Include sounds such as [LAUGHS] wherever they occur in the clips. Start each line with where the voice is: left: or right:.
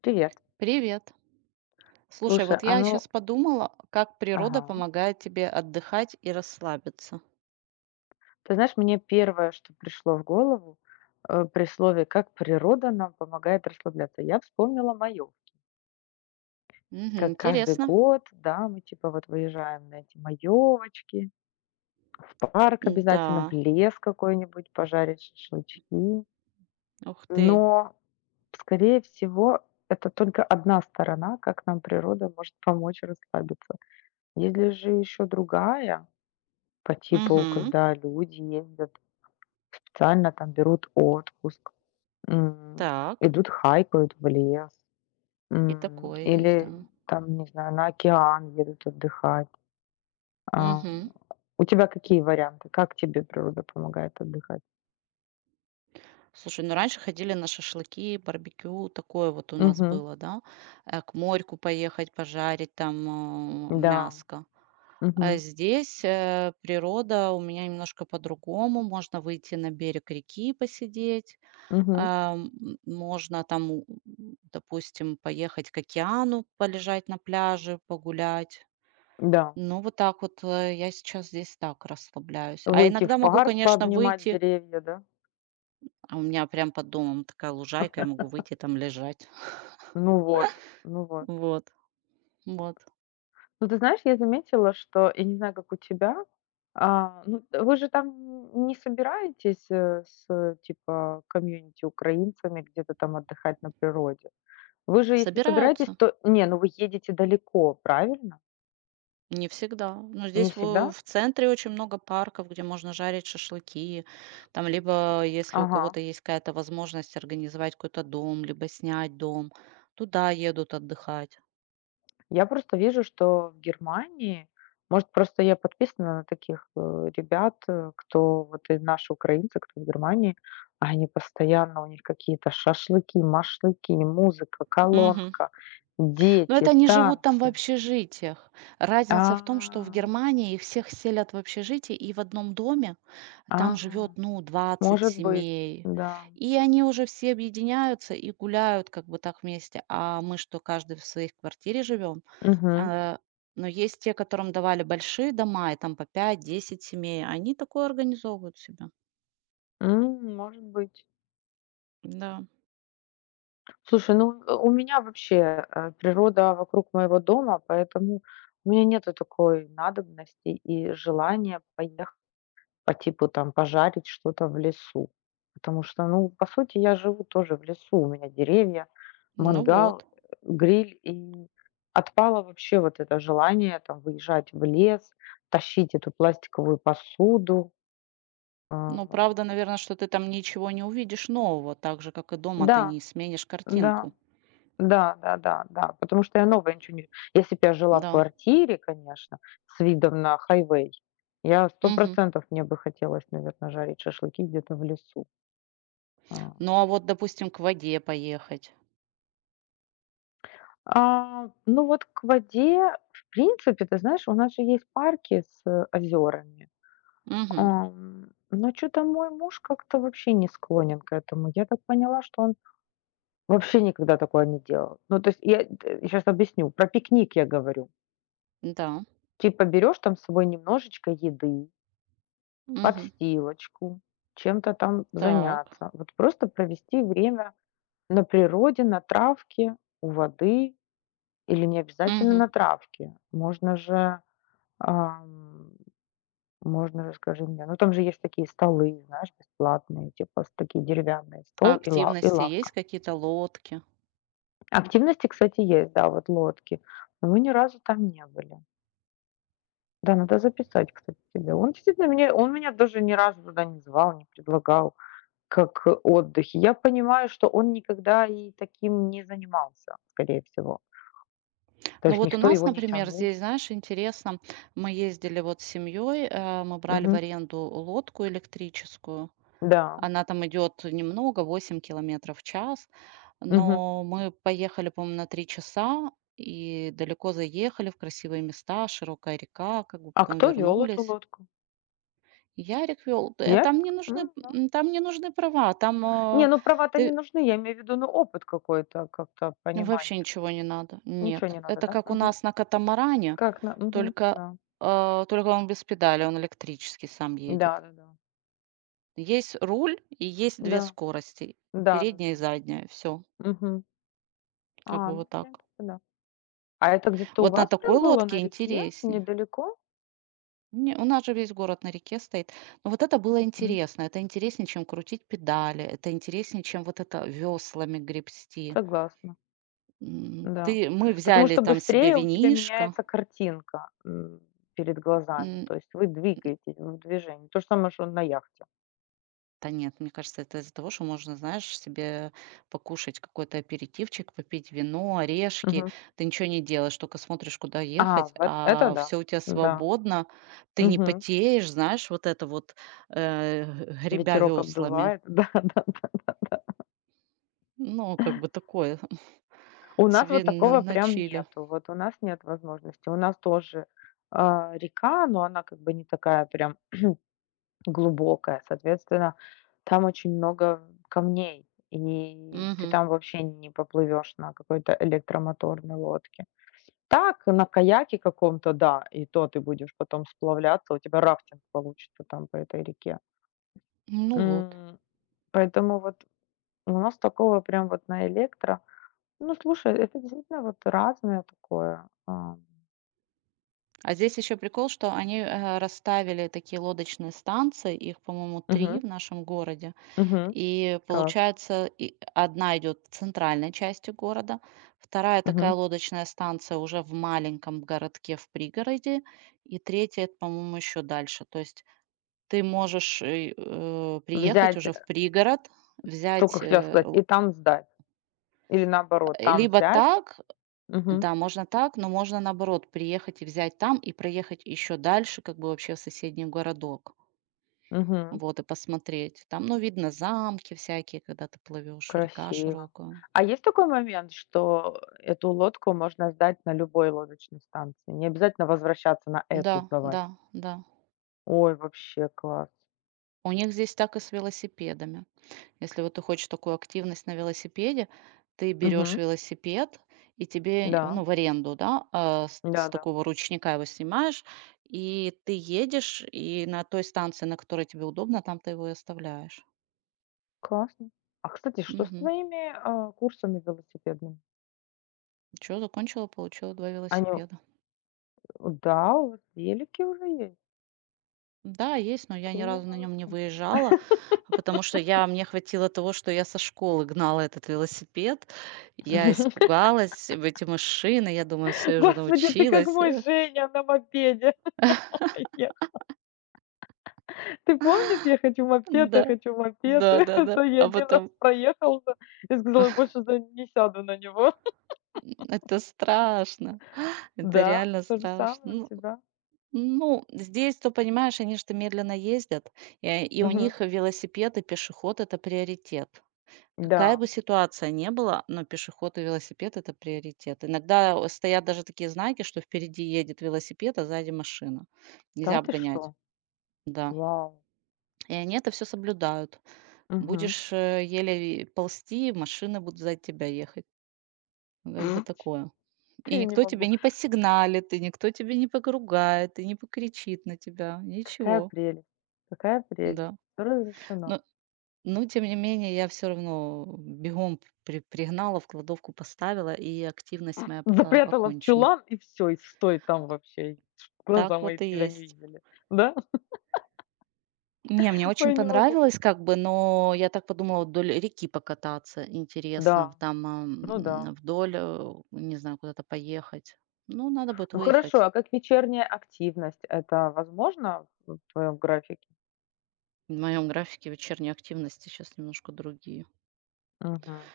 left: Привет.
right: Привет. Слушай,
left: Слушай,
right: вот я сейчас подумала, как природа
left: ага.
right: помогает тебе отдыхать и расслабиться.
left: Ты знаешь, мне первое, что пришло в голову, при слове "как природа нам помогает расслабляться", я вспомнила Маёв.
right: Мгм,
left: Как каждый
right: интересно.
left: год, да, мы типа вот выезжаем на эти маёвочки, в парк обязательно, в
right: Да.
left: лес какой-нибудь пожарить шашлычки.
right: Ух ты.
left: Но, скорее всего, это только одна сторона, как нам природа может помочь расслабиться. Есть ли же еще другая по типу,
right: Угу.
left: когда люди ездят. Специально там берут отпуск, м,
right: Так.
left: идут хайкают в лес,
right: И такое есть,
left: или
right: да.
left: там, не знаю, на океан едут отдыхать. А,
right: Угу.
left: у тебя какие варианты? Как тебе природа помогает отдыхать?
right: Слушай, ну раньше ходили на шашлыки, барбекю, такое вот у нас
left: Мгм.
right: было, да. К морьку поехать, пожарить там
left: Да.
right: мяско. А
left: Мгм.
right: здесь природа у меня немножко по-другому. Можно выйти на берег реки посидеть.
left: Мгм.
right: А, м, Можно там, допустим, поехать к океану, полежать на пляже, погулять.
left: Да.
right: Ну, вот так вот я сейчас здесь так расслабляюсь. А
left: Выйти в
right: иногда могу,
left: парк,
right: конечно,
left: пообнимать
right: выйти.
left: деревья, да?
right: А у меня прям под домом такая лужайка, я могу выйти там лежать. [LAUGHS]
left: Ну вот, ну вот.
right: Вот, вот.
left: Ну, ты знаешь, я заметила, что, я не знаю, как у тебя, ну, т вы же там не собираетесь, типа, комьюнити украинцами где-то там отдыхать на природе? Вы же, если собираетесь,
right: Собираются.
left: то не, ну, вы едете далеко, правильно?
right: Не всегда. Но
left: Не
right: здесь во
left: всегда?
right: в центре очень много парков, где можно жарить шашлыки. Там либо, если у
left: Ага.
right: кого-то есть какая-то возможность организовать какой-то дом, либо снять дом, туда едут отдыхать.
left: Я просто вижу, что в Германии, может, просто я подписана на таких, ребят, кто вот и наши украинцы, кто в Германии, а они постоянно, у них какие-то шашлыки, машлыки, музыка,
right: Мгм.
left: колонка,
right: Но
left: дети,
right: это они живут там в
left: танцы.
right: общежитиях.
left: А,
right: Разница в том, что в Германии их всех селят в общежитии, и в одном доме там
left: а,
right: живет, ну, 20
left: может быть,
right: семей.
left: да.
right: И они уже все объединяются и гуляют как бы так вместе. А мы что, каждый в своей квартире живем?
left: Угу.
right: А, но есть те, которым давали большие дома, и там по пять, 10 семей. Они такое организовывают себя.
left: М, может быть.
right: Да.
left: Слушай, у меня вообще, природа вокруг моего дома, поэтому у меня нету такой надобности и желания поехать по типу там пожарить что-то в лесу. Потому что, ну, по сути, я живу тоже в лесу. У меня деревья,
right: Ну
left: мангал,
right: вот.
left: гриль. И отпало вообще вот это желание там выезжать в лес, тащить эту пластиковую посуду.
right: Ну,
left: А,
right: правда, наверное, что ты там ничего не увидишь нового, так же, как и дома ты
left: да,
right: не сменишь
left: да.
right: картинку.
left: Да, да-да-да, потому что я новая ничего не. Если бы я жила в
right: Да.
left: квартире, конечно, с видом на хайвей, я сто
right: Мгм.
left: процентов мне бы хотелось, наверное, жарить шашлыки где-то в лесу. А.
right: Ну, а вот, допустим, к воде поехать.
left: А, ну, вот к воде, в принципе, ты знаешь, у нас же есть парки с озерами.
right: Мгм.
left: Ам, но что то мой муж как-то вообще не склонен к этому. Я так поняла, что он вообще никогда такое не делал. Ну, то есть я сейчас объясню. Про пикник я говорю.
right: Да.
left: Типа берёшь там с собой немножечко еды,
right: Мгм.
left: подстилочку, чем-то там
right: Так.
left: заняться. Вот просто провести время на природе, на травке, у воды или не обязательно
right: Мгм.
left: на травке. Ам, можно же, скажи мне, ну там же есть такие столы, знаешь, бесплатные, типа с такие деревянные
right: А
left: стол и, лав и
right: активности есть
left: лавка.
right: какие-то лодки?
left: Активности, кстати, есть, да, вот лодки, но мы ни разу там не были. Да, надо записать, кстати, тебе. Он действительно меня, он меня даже ни разу туда не звал, не предлагал. Как отдыхе. Я понимаю, что он никогда и таким не занимался, скорее всего. То
right: Ну
left: есть
right: вот у
left: никто
right: нас,
left: его не
right: например,
left: тянул.
right: здесь, знаешь, интересно, мы ездили вот с семьей, мы брали в
left: Мгм.
right: аренду лодку электрическую.
left: Да.
right: Она там идет немного, 8 км/ч,
left: Мгм.
right: но мы поехали, по-моему, на 3 часа и далеко заехали в красивые места, широкая река, как бы
left: А
right: потом
left: кто вёл эту
right: вернулись.
left: лодку?
right: Ярик вел,
left: Ярк. М, да.
right: там не нужны права, там
left: Не,
right: э,
left: ну права-то
right: ты
left: не нужны, я имею в виду, ну, опыт какой-то, как-то
right: ну, вообще
left: понимание.
right: ничего не надо.
left: Ничего
right: Нет.
left: не надо,
right: Это
left: да?
right: как у
left: Мгм.
right: нас на катамаране,
left: Как на мгм,
right: только,
left: да.
right: только он без педали, он электрический сам едет.
left: Да-да-да.
right: Есть руль и есть две
left: Да.
right: скорости, передняя и
left: Да-да-да.
right: задняя. Все,
left: Мгм. А,
right: как бы
left: ну,
right: вот
left: в
right: так.
left: принципе, да. А это где-то у
right: Вот на
left: вас
right: такой
left: прям было
right: лодке
left: на реке,
right: интереснее.
left: недалеко?
right: Не, у нас же весь город на реке стоит. Но вот это было
left: М,
right: интересно. Это интереснее, чем крутить педали. Это интереснее, чем вот это веслами гребсти.
left: согласна. Да.
right: Мы
left: Потому
right: взяли
left: что
right: там себе
left: быстрее у тебя
right: винишко.
left: меняется картинка, перед глазами. То есть вы двигаетесь в движении. То же самое, что на яхте.
right: Да нет, мне кажется, это из-за того, что можно, знаешь, себе покушать какой-то аперитивчик, попить вино, орешки.
left: Мгм.
right: Ты ничего не делаешь, только смотришь, куда
left: А,
right: ехать,
left: вот это
right: а
left: да.
right: все у тебя
left: Да.
right: свободно. Ты не
left: Мгм.
right: потеешь, знаешь, вот это вот э, [LAUGHS] гребя
left: Ветерок
right: веслами.
left: обдувает. [LAUGHS] Да-да-да.
right: Ну, как бы такое [LAUGHS]
left: У нас вот
right: себе на,
left: такого
right: на
left: прям
right: чиле.
left: нету. Вот у нас нет возможности. У нас тоже, река, но она как бы не такая прям глубокая. Соответственно, там очень много камней, и ты
right: Мгм.
left: там вообще не поплывешь на какой-то электромоторной лодке. Так, на каяке каком-то, да, и то ты будешь потом сплавляться, у тебя рафтинг получится там по этой реке.
right: Ну вот.
left: М, поэтому вот у нас такого прям вот на электро. Ну, слушай, это действительно вот разное такое. А.
right: А здесь еще прикол, что они расставили такие лодочные станции, их, по-моему,
left: Мгм,
right: три в нашем городе.
left: мгм.
right: И
left: Класс.
right: получается, и одна идет центральной части города, вторая такая
left: Мгм.
right: лодочная станция уже в маленьком городке в пригороде, и третья, это, по-моему, еще дальше. То есть ты можешь приехать
left: Взять,
right: уже
left: э,
right: в пригород,
left: только
right: взять
left: хотела сказать, и там сдать. Или наоборот, там
right: либо
left: взять.
right: так,
left: Мгм,
right: да, можно так, но можно наоборот приехать и взять там и проехать еще дальше, как бы вообще в соседний городок.
left: мгм.
right: Вот, и посмотреть. Там, ну, видно замки всякие, когда ты плывешь, река
left: Красиво.
right: широкая.
left: А есть такой момент, что эту лодку можно сдать на любой лодочной станции? Не обязательно возвращаться на
right: Да,
left: эту сдавать.
right: да, да.
left: Ой, вообще класс.
right: У них здесь так и с велосипедами. Если вот ты хочешь такую активность на велосипеде, ты берешь
left: Мгм.
right: велосипед и тебе,
left: Да,
right: ну, в аренду, да, а, с
left: да-да.
right: такого ручника его снимаешь, и ты едешь, и на той станции, на которой тебе удобно, там ты его и оставляешь.
left: Классно. А, кстати, что с
right: Угу.
left: твоими, курсами велосипедными?
right: Что, закончила, получила два
left: Они
right: велосипеда.
left: у да, у вас велики уже есть.
right: Да, есть, но я ни
left: Какие вы
right: разу на нем не
left: молодцы.
right: выезжала, потому что я мне хватило того, что я со школы гнала этот велосипед. Я
left: [LAUGHS]
right: испугалась, в эти машины, я думаю, все уже
left: Господи, ты как
right: научилась.
left: мой Женя на мопеде. [LAUGHS] Ты помнишь, я хочу
right: [LAUGHS]
left: мопед, я
right: Да,
left: хочу мопед. [LAUGHS] Это
right: да-да-да,
left: я один раз проехался и сказала: "Больше за не сяду на него".
right: это страшно, [GASPS] это
left: Да,
right: реально
left: то же
right: страшно.
left: самое у
right: Ну
left: тебя.
right: ну, здесь, то понимаешь, они же медленно ездят, и у
left: Мгм.
right: них велосипед и пешеход- это приоритет. Какая
left: Да.
right: бы ситуация не была, но пешеход и велосипед- это приоритет. Иногда, стоят даже такие знаки, что впереди едет велосипед, а сзади машина.
left: Да
right: Нельзя
left: ты что?
right: обгонять. Да.
left: Вау.
right: И они это все соблюдают.
left: Мгм.
right: Будешь, еле ползти, машины будут за тебя ехать. Ну, как бы
left: [LAUGHS]
right: такое. И
left: Ты, не
right: никто тебе
left: могу.
right: не посигналит, и никто тебя не погругает, и не покричит на тебя.
left: Какая
right: Ничего.
left: прелесть, какая прелесть.
right: Да.
left: Всё разрешено.
right: Но Но тем не менее я все равно бегом пригнала, в кладовку поставила, и активность моя пока
left: Запрятала в
right: окончена.
left: чулан и все, и стой там вообще, и чтоб глаза
right: Так
left: мои
right: вот и
left: тебя не
right: есть.
left: видели. Да?
right: Не, мне
left: [LAUGHS]
right: очень
left: Ой, не могу.
right: понравилось как бы, но я так подумала вот вдоль реки покататься интересно, в
left: Да,
right: там,
left: ну да.
right: вдоль, не знаю, куда-то поехать. Ну, надо будет
left: Ну хорошо,
right: выехать.
left: а как вечерняя активность — это возможно в твоем графике?
right: В моем графике вечерние активности сейчас немножко другие.
left: Мгм.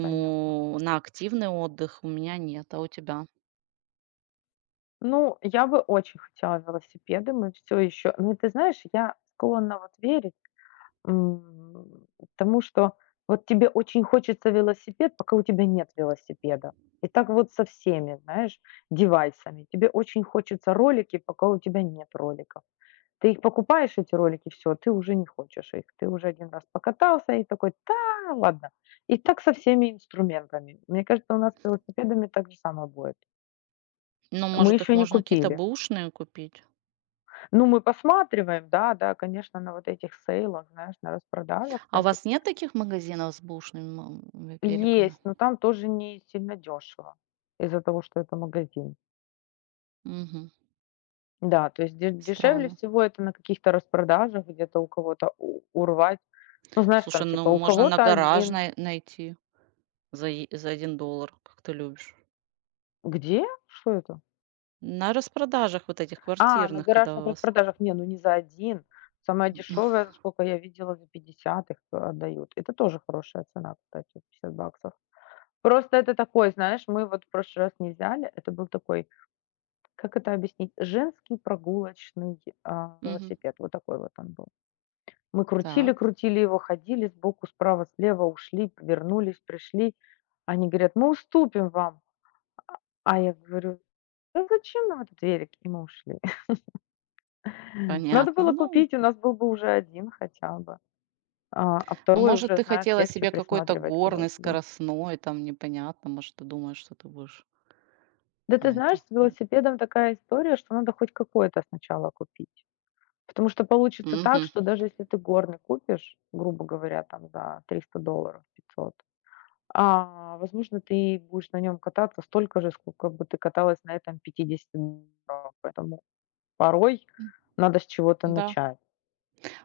left: Понятно.
right: на активный отдых у меня нет, а у тебя?
left: Ну, я бы очень хотела велосипеды. Мы все еще ну, ты знаешь, я склонна вот верить, м, тому, что вот тебе очень хочется велосипед, пока у тебя нет велосипеда. И так вот со всеми, знаешь, девайсами. Тебе очень хочется ролики, пока у тебя нет роликов. Ты их покупаешь, эти ролики, все ты уже не хочешь их. Ты уже один раз покатался и такой: "Да, ладно". И так со всеми инструментами. Мне кажется, у нас с велосипедами так же самое будет.
right: Ну,
left: Мы
right: может, их
left: еще не
right: можно какие-то
left: купили.
right: бэушные купить?
left: Ну, мы посматриваем, да, да, конечно, на вот этих сейлах, знаешь, на распродажах
right: А у
left: всяких.
right: вас нет таких магазинов с бушными великами?
left: Есть, но там тоже не сильно дешево из-за того, что это магазин.
right: Мгм.
left: Да, то есть де дешевле
right: Странно.
left: всего это на каких-то распродажах где-то у кого-то у урвать. Ну, знаешь, там
right: Слушай, ну
left: типа у
right: можно на
left: кого-то один.
right: гаражной найти за 1 доллар, как ты любишь.
left: Где? Что это?
right: На распродажах вот этих
left: А, на
right: квартирных, когда
left: гаражных
right: у вас.
left: распродажах. Не, ну не за один. Самая дешевая,
right: [LAUGHS]
left: за сколько я видела, за 50 их отдают. Это тоже хорошая цена, кстати, 50 баксов. Просто это такой, знаешь, мы вот в прошлый раз не взяли. Это был такой, как это объяснить, женский прогулочный,
right: Мгм.
left: велосипед. Вот такой вот он был. Мы крутили,
right: Так,
left: крутили его, ходили сбоку, справа, слева, ушли, вернулись, пришли. Они говорят: "Мы уступим вам". А я говорю: "Да зачем нам этот велик?" И мы ушли. Надо
right: понятно.
left: было
right: Ну,
left: купить, у нас был бы уже один хотя бы, а 2
right: ну, может,
left: уже,
right: ты
left: знаешь,
right: хотела
left: легче
right: себе какой-то
left: присматривать, когда у
right: горный,
left: тебя есть.
right: скоростной, там непонятно, может, ты думаешь, что ты будешь,
left: Да ты
right: а,
left: знаешь,
right: это
left: с велосипедом такая история, что надо хоть какой-то сначала купить. Потому что получится так,
right: мгм,
left: что даже если ты горный купишь, грубо говоря, там за $300, 500, возможно, ты будешь на нем кататься столько же, сколько бы ты каталась на этом $50. Поэтому порой
right: м,
left: надо с чего-то
right: да.
left: начать.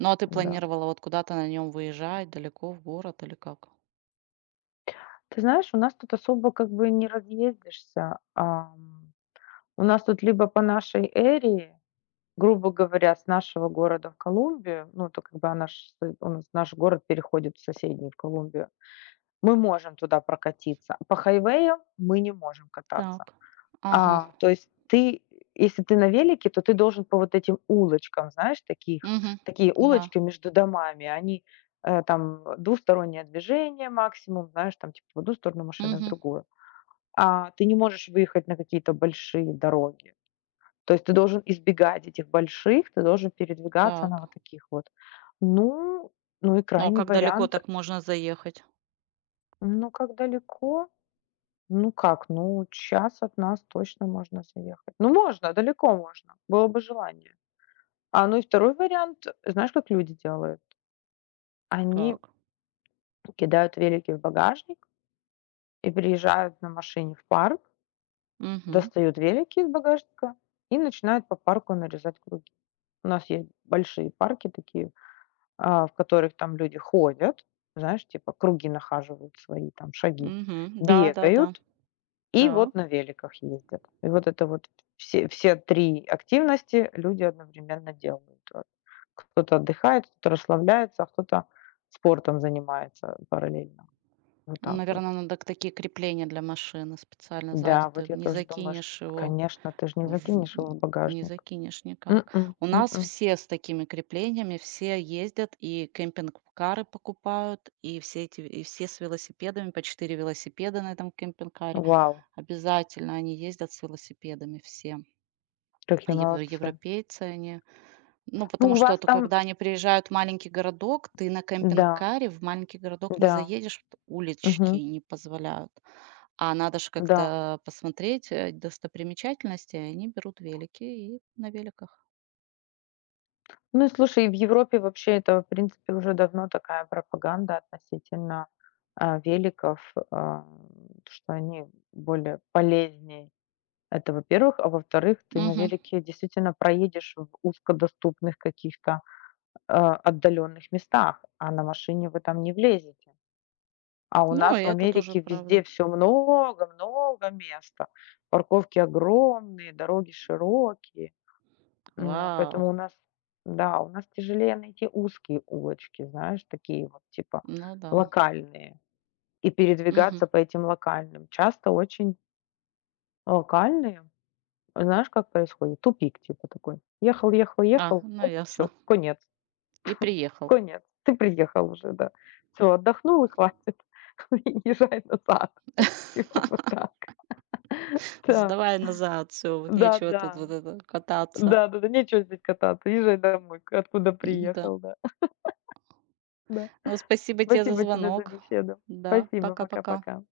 right: Ну, а ты
left: Да.
right: планировала вот куда-то на нем выезжать, далеко в город или как?
left: Ты знаешь, у нас тут особо как бы не разъездишься. Ам, у нас тут либо по нашей эре, грубо говоря, с нашего города в Колумбию, ну, то как бы она ж с у нас наш город переходит в соседний, в Колумбию, мы можем туда прокатиться. По хайвеям мы не можем кататься.
right: Так. Ага.
left: А, то есть ты, если ты на велике, то ты должен по вот этим улочкам, знаешь, таких
right: Угу,
left: такие
right: да.
left: улочки между домами, они, там двустороннее движение максимум, знаешь, там типа в одну сторону машины, в
right: Угу,
left: другую. А, ты не можешь выехать на какие-то большие дороги. То есть ты должен избегать этих больших, ты должен передвигаться на
right: так.
left: вот таких вот. Ну, ну и
right: Ну, а
left: крайний
right: как далеко
left: вариант,
right: так можно заехать?
left: ну как далеко? Ну как, ну час от нас точно можно заехать. Ну можно, далеко можно, было бы желание. А ну и второй вариант, знаешь, как люди делают? Они
right: Так.
left: кидают велики в багажник и приезжают на машине в парк.
right: Угу,
left: Достают велики из багажника и начинают по парку нарезать круги. У нас есть большие парки такие, в которых там люди ходят, знаешь, типа круги нахаживают свои, там шаги,
right: угу, да-да-да.
left: бегают и
right: Так.
left: вот на великах ездят. И вот это вот все 3 активности люди одновременно делают. Вот. Кто-то отдыхает, кто-то расслабляется, а кто-то спортом занимается параллельно. Вот так вот.
right: Наверное, надо к такие крепления для машины специально
left: Да,
right: сзади.
left: вот
right: Ты
left: я
right: не
left: тоже думаю, что,
right: закинешь его.
left: конечно, ты ж не
right: В м,
left: закинешь его в
right: Не
left: багажник.
right: закинешь никак.
left: М-м,
right: У нас
left: м-м.
right: все с такими креплениями, все ездят и кемпинг-кары покупают, и все эти, и все с велосипедами, по 4 велосипеда на этом кемпинг-каре.
left: Вау,
right: Обязательно они ездят с велосипедами все. А
left: какие молодцы.
right: европейцы они. Ну,
left: Ну, у
right: потому что
left: вас там
right: когда они приезжают в маленький городок, ты на
left: да,
right: кемпинг-каре в маленький городок не
left: да,
right: заедешь, улички
left: мгм,
right: не позволяют. А надо же
left: да.
right: как-то посмотреть, достопримечательности, а они берут велики и на великах.
left: Ну и слушай, и в Европе вообще это, в принципе, уже давно такая пропаганда относительно, великов, что они более полезнее. Это, во-первых. А во-вторых, ты на
right: Мгм.
left: велике действительно проедешь в узкодоступных каких-то, отдаленных местах, а на машине вы там не влезете. А у
right: Ну, и
left: нас в
right: это тоже
left: Америке везде
right: правда.
left: все много-много места. Парковки огромные, дороги широкие.
right: Вау!
left: Поэтому у нас, да, у нас тяжелее найти узкие улочки, знаешь, такие вот типа
right: Ну да.
left: локальные, и
right: Мгм.
left: передвигаться по этим локальным. Часто очень локальные, знаешь, как происходит? Тупик типа такой. Ехал, ехал,
right: А,
left: ехал,
right: ну
left: оп,
right: ясно.
left: всё, конец,
right: И приехал.
left: конец. Ты приехал уже, да. Все, отдохнул и хватит. [LAUGHS] И езжай назад. [LAUGHS] Типа вот так. Да,
right: Сдавай назад всё, вот нечего тут
left: да-да.
right: вот это кататься.
left: Да-да-да, нечего здесь кататься, езжай домой, к откуда
right: М-да.
left: приехал, да. [LAUGHS] Да.
right: Ну, спасибо тебе за
left: Спасибо тебе за
right: звонок.
left: беседу.
right: Да,
left: Спасибо,
right: пока-пока.
left: пока-пока.